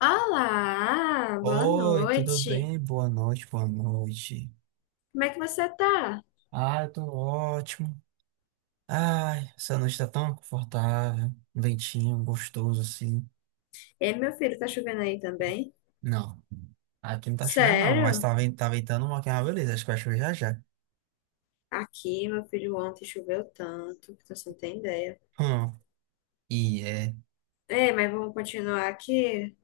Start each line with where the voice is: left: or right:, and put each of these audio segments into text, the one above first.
left: Olá, boa
right: Oi, tudo
left: noite.
right: bem? Boa noite, boa noite.
left: Como é que você tá?
right: Ah, eu tô ótimo. Ai, essa noite tá tão confortável, um ventinho gostoso assim.
left: Ei, meu filho, tá chovendo aí também?
right: Não, aqui não tá chovendo não, mas
left: Sério?
right: tá, tá ventando uma que é uma beleza, acho que vai chover já já.
left: Aqui, meu filho, ontem choveu tanto que você não tem ideia.
right: Hum, e é,
left: Ei, mas vamos continuar aqui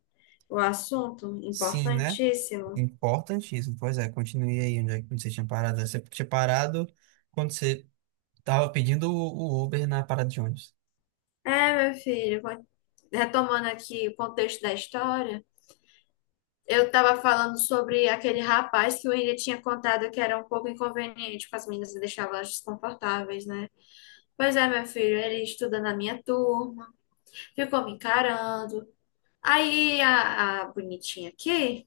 left: o assunto
right: sim, né?
left: importantíssimo.
right: Importantíssimo. Pois é, continue aí onde, onde você tinha parado. Você tinha parado quando você tava pedindo o Uber na parada de ônibus.
left: É, meu filho, retomando aqui o contexto da história, eu tava falando sobre aquele rapaz que o William tinha contado que era um pouco inconveniente com as meninas e deixava elas desconfortáveis, né? Pois é, meu filho, ele estuda na minha turma. Ficou me encarando. Aí a bonitinha aqui,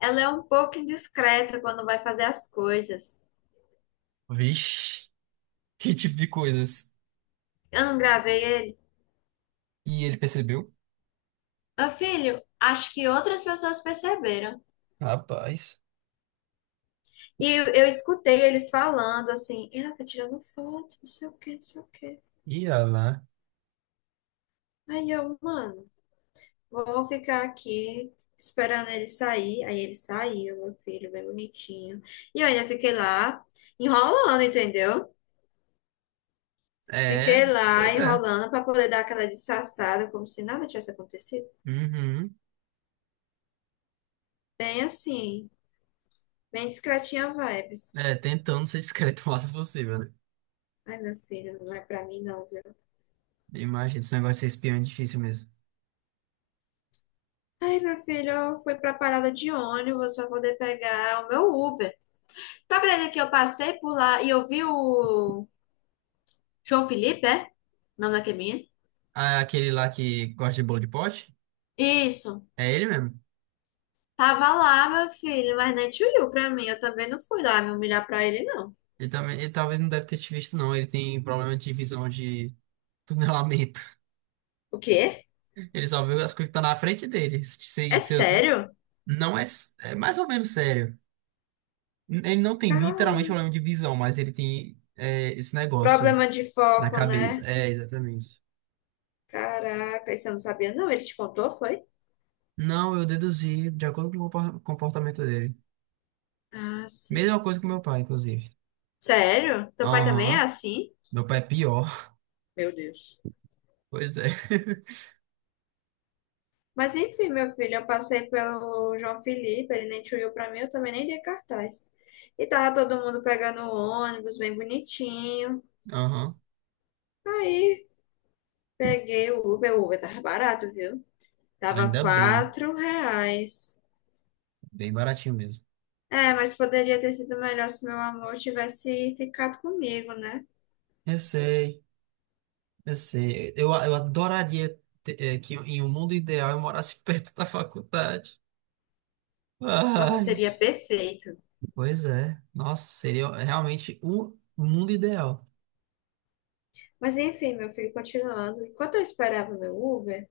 left: ela é um pouco indiscreta quando vai fazer as coisas.
right: Vixe, que tipo de coisas.
left: Eu não gravei ele.
right: E ele percebeu?
left: Meu filho, acho que outras pessoas perceberam.
right: Rapaz.
left: E eu escutei eles falando assim, ela tá tirando foto, não sei o que, não sei o que.
right: Ia lá.
left: Aí eu, mano, vou ficar aqui esperando ele sair. Aí ele saiu, meu filho, bem bonitinho. E eu ainda fiquei lá enrolando, entendeu?
right: É,
left: Fiquei lá
right: pois é.
left: enrolando para poder dar aquela disfarçada, como se nada tivesse acontecido.
right: Uhum.
left: Bem assim, bem discretinha vibes.
right: É, tentando ser discreto o máximo possível, né?
left: Ai, meu filho, não é pra mim não, viu?
right: Imagina, esse negócio de ser espião é difícil mesmo.
left: Ai, meu filho, eu fui pra parada de ônibus pra poder pegar o meu Uber. Tu acredita que eu passei por lá e eu vi o João Felipe, é? O nome daquele menino?
right: Ah, aquele lá que gosta de bolo de pote?
left: Isso.
right: É ele mesmo.
left: Tava lá, meu filho, mas nem te olhou pra mim. Eu também não fui lá me humilhar pra ele, não.
right: Ele também, ele talvez não deve ter te visto, não. Ele tem um problema de visão de tunelamento.
left: O quê?
right: Ele só vê as coisas que estão na frente dele.
left: É sério?
right: Não é, é mais ou menos sério. Ele não tem literalmente
left: Cara,
right: problema de visão, mas ele tem esse negócio
left: problema de
right: na
left: foco,
right: cabeça.
left: né?
right: É, exatamente.
left: Caraca, isso eu não sabia, não. Ele te contou, foi?
right: Não, eu deduzi de acordo com o comportamento dele.
left: Ah, sim.
right: Mesma coisa com meu pai, inclusive.
left: Sério? Teu pai também é
right: Aham.
left: assim?
right: Meu pai é pior.
left: Meu Deus.
right: Pois é.
left: Mas enfim, meu filho, eu passei pelo João Felipe, ele nem te olhou pra mim, eu também nem dei cartaz. E tava todo mundo pegando o ônibus, bem bonitinho.
right: Aham.
left: Aí peguei o Uber tava barato, viu? Tava
right: Ainda bem.
left: R$ 4.
right: Bem baratinho mesmo.
left: É, mas poderia ter sido melhor se meu amor tivesse ficado comigo, né?
right: Eu sei, eu sei. Eu adoraria ter, que em um mundo ideal eu morasse perto da faculdade.
left: Nossa,
right: Ai.
left: seria perfeito.
right: Pois é. Nossa, seria realmente o mundo ideal.
left: Mas enfim, meu filho, continuando. Enquanto eu esperava o meu Uber,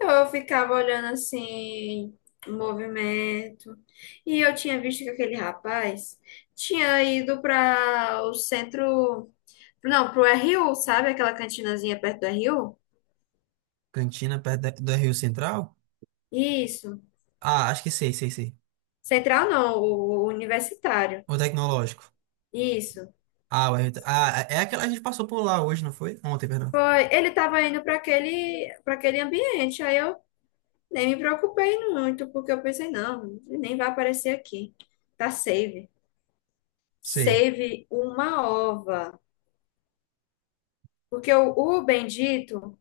left: eu ficava olhando assim, o movimento. E eu tinha visto que aquele rapaz tinha ido para o centro, não, pro RU, sabe? Aquela cantinazinha perto do RU?
right: Cantina perto do Rio Central?
left: Isso.
right: Ah, acho que sei, sei, sei.
left: Central não, o universitário.
right: O tecnológico.
left: Isso.
right: Ah, o Everton. Ah, é aquela a gente passou por lá hoje, não foi? Ontem, perdão.
left: Foi, ele estava indo para aquele ambiente. Aí eu nem me preocupei muito, porque eu pensei, não, ele nem vai aparecer aqui. Tá safe.
right: Sei.
left: Save uma ova. Porque o bendito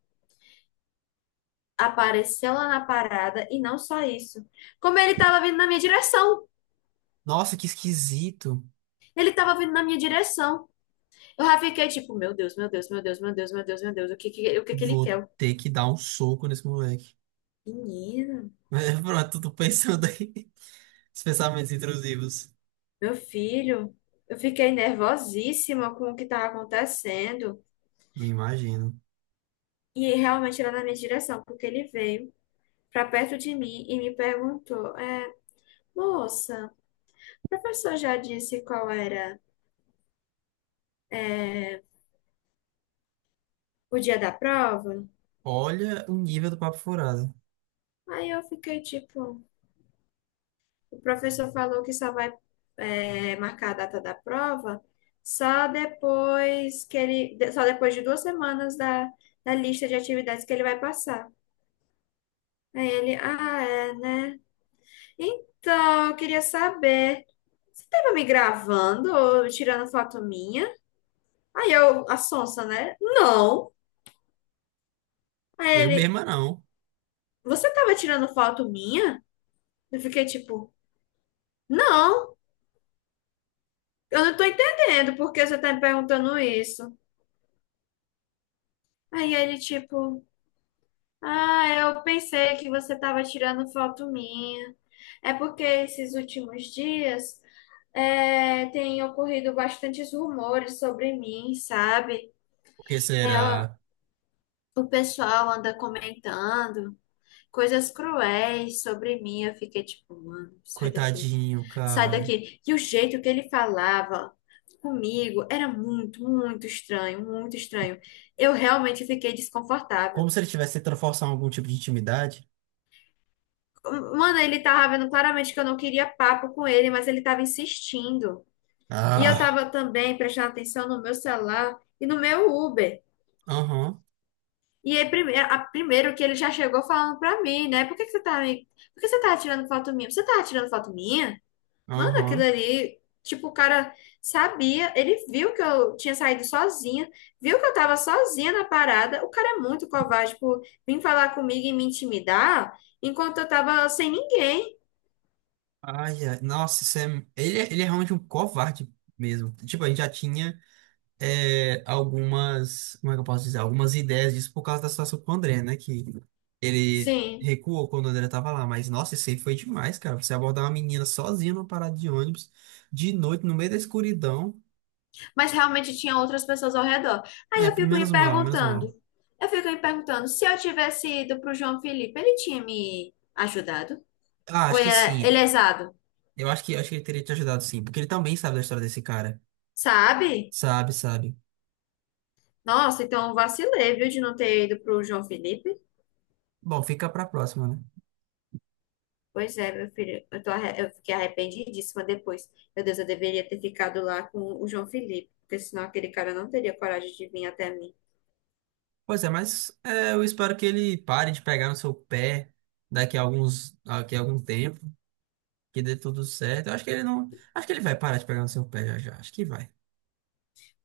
left: apareceu lá na parada e não só isso. Como ele tava vindo na minha direção.
right: Nossa, que esquisito.
left: Ele tava vindo na minha direção. Eu já fiquei tipo, meu Deus, meu Deus, meu Deus, meu Deus, meu Deus, meu Deus. O que que ele
right: Vou
left: quer?
right: ter que dar um soco nesse moleque.
left: Menina,
right: Mas pronto, tô pensando aí. Os pensamentos intrusivos.
left: meu filho. Eu fiquei nervosíssima com o que tava acontecendo.
right: Me imagino.
left: E realmente era na minha direção, porque ele veio pra perto de mim e me perguntou, moça, o professor já disse qual era o dia da prova.
right: Olha o nível do papo furado.
left: Aí eu fiquei tipo, o professor falou que só vai marcar a data da prova só depois que ele, só depois de 2 semanas da, da lista de atividades que ele vai passar. Aí ele, ah, é, né? Então, eu queria saber, você tava me gravando ou tirando foto minha? Aí eu, a sonsa, né? Não. Aí
right: Eu
left: ele,
right: mesma não.
left: você tava tirando foto minha? Eu fiquei tipo, não. Eu não tô entendendo por que você tá me perguntando isso. Aí ele, tipo, ah, eu pensei que você tava tirando foto minha. É porque esses últimos dias tem ocorrido bastantes rumores sobre mim, sabe?
right: Porque
left: É, o
right: será?
left: o pessoal anda comentando coisas cruéis sobre mim. Eu fiquei tipo, mano, sai daqui,
right: Coitadinho,
left: sai
right: cara.
left: daqui. E o jeito que ele falava comigo era muito estranho, muito estranho. Eu realmente fiquei
right: Como
left: desconfortável.
right: se ele tivesse tentando forçar algum tipo de intimidade.
left: Mano, ele tava vendo claramente que eu não queria papo com ele, mas ele tava insistindo. E eu
right: Ah,
left: tava também prestando atenção no meu celular e no meu Uber.
right: aham,
left: E aí, primeiro, primeiro que ele já chegou falando pra mim, né? Por que que você tá, por que você tá tirando foto minha? Você tá tirando foto minha? Mano, aquilo
right: aham.
left: ali, tipo, o cara sabia, ele viu que eu tinha saído sozinha, viu que eu tava sozinha na parada. O cara é muito covarde por vir falar comigo e me intimidar enquanto eu tava sem ninguém.
right: Ai, ai. Nossa, isso é... Ele, ele é realmente um covarde mesmo. Tipo, a gente já tinha. É, algumas, como é que eu posso dizer, algumas ideias disso por causa da situação com o André, né? Que ele
left: Sim,
right: recuou quando o André tava lá, mas nossa, isso aí foi demais, cara. Você abordar uma menina sozinha numa parada de ônibus, de noite, no meio da escuridão.
left: mas realmente tinha outras pessoas ao redor. Aí eu
right: É,
left: fico me
right: menos mal, menos
left: perguntando,
right: mal.
left: eu fico me perguntando, se eu tivesse ido pro João Felipe, ele tinha me ajudado?
right: Ah,
left: Ou
right: acho
left: ele
right: que
left: é ele
right: sim.
left: é exado,
right: Eu acho acho que ele teria te ajudado sim, porque ele também sabe da história desse cara.
left: sabe?
right: Sabe, sabe.
left: Nossa, então eu vacilei, viu, de não ter ido pro João Felipe.
right: Bom, fica pra próxima, né?
left: Pois é, meu filho, eu fiquei arrependidíssima depois. Meu Deus, eu deveria ter ficado lá com o João Felipe, porque senão aquele cara não teria coragem de vir até mim.
right: Pois é, eu espero que ele pare de pegar no seu pé daqui a daqui a algum tempo. Que dê tudo certo. Eu acho que ele não. Acho que ele vai parar de pegar no seu pé já já. Acho que vai.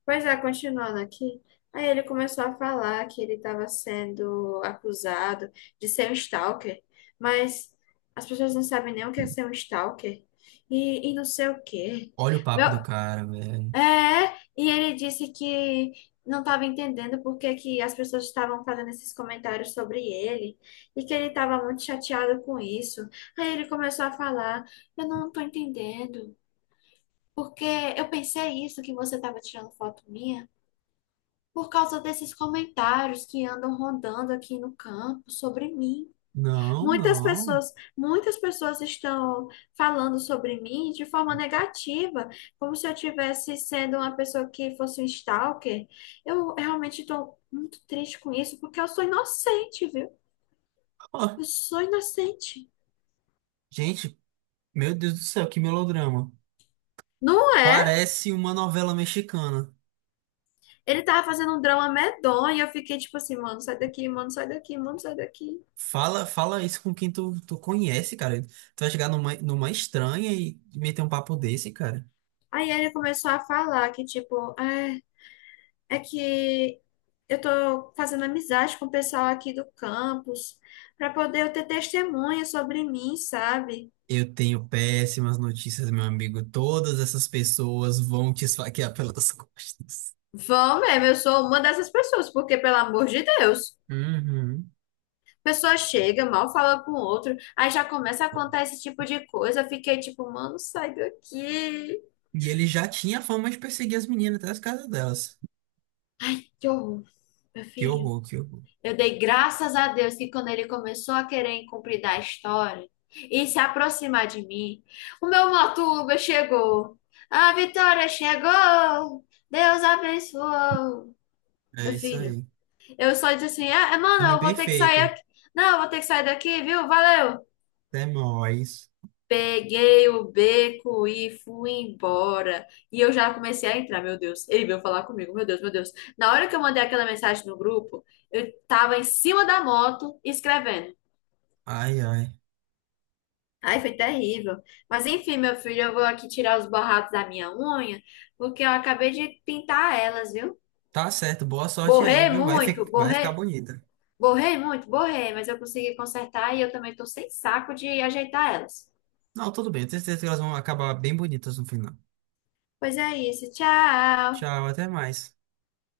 left: Pois é, continuando aqui, aí ele começou a falar que ele estava sendo acusado de ser um stalker, mas as pessoas não sabem nem o que é ser um stalker e não sei o quê.
right: Olha o
left: Meu
right: papo do cara, velho.
left: É, e ele disse que não estava entendendo por que que as pessoas estavam fazendo esses comentários sobre ele e que ele estava muito chateado com isso. Aí ele começou a falar: eu não estou entendendo, porque eu pensei isso que você estava tirando foto minha por causa desses comentários que andam rondando aqui no campo sobre mim.
right: Não,
left: Muitas
right: não.
left: pessoas, muitas pessoas estão falando sobre mim de forma negativa, como se eu tivesse sendo uma pessoa que fosse um stalker. Eu realmente estou muito triste com isso, porque eu sou inocente, viu?
right: Ó,
left: Eu sou inocente.
right: gente, meu Deus do céu, que melodrama.
left: Não é?
right: Parece uma novela mexicana.
left: Ele tava fazendo um drama medonho, e eu fiquei tipo assim, mano, sai daqui, mano, sai daqui, mano, sai daqui.
right: Fala, fala isso com quem tu conhece, cara. Tu vai chegar numa estranha e meter um papo desse, cara.
left: Aí ele começou a falar que, tipo, é que eu estou fazendo amizade com o pessoal aqui do campus para poder eu ter testemunha sobre mim, sabe?
right: Eu tenho péssimas notícias, meu amigo. Todas essas pessoas vão te esfaquear pelas costas.
left: Vão mesmo, eu sou uma dessas pessoas, porque, pelo amor de Deus,
right: Uhum.
left: a pessoa chega, mal fala com o outro, aí já começa a contar esse tipo de coisa. Eu fiquei tipo, mano, sai daqui.
right: E ele já tinha fama de perseguir as meninas até as casas delas.
left: Ai, que horror, meu
right: Que
left: filho.
right: horror, que horror.
left: Eu dei graças a Deus que quando ele começou a querer incumpridar a história e se aproximar de mim, o meu motuba chegou. A vitória chegou. Deus abençoou.
right: É
left: Meu
right: isso
left: filho,
right: aí.
left: eu só disse assim: mano,
right: Caminho
left: eu vou ter que sair
right: perfeito.
left: aqui. Não, eu vou ter que sair daqui, viu? Valeu.
right: Até mais.
left: Peguei o beco e fui embora. E eu já comecei a entrar, meu Deus. Ele veio falar comigo, meu Deus, meu Deus. Na hora que eu mandei aquela mensagem no grupo, eu tava em cima da moto escrevendo.
right: Ai, ai.
left: Ai, foi terrível. Mas enfim, meu filho, eu vou aqui tirar os borrados da minha unha, porque eu acabei de pintar elas, viu?
right: Tá certo, boa sorte aí,
left: Borrei
right: viu?
left: muito,
right: Vai ficar
left: borrei,
right: bonita.
left: borrei muito, borrei, mas eu consegui consertar e eu também tô sem saco de ajeitar elas.
right: Não, tudo bem, eu tenho certeza que elas vão acabar bem bonitas no final.
left: Pois é isso, tchau!
right: Tchau, até mais.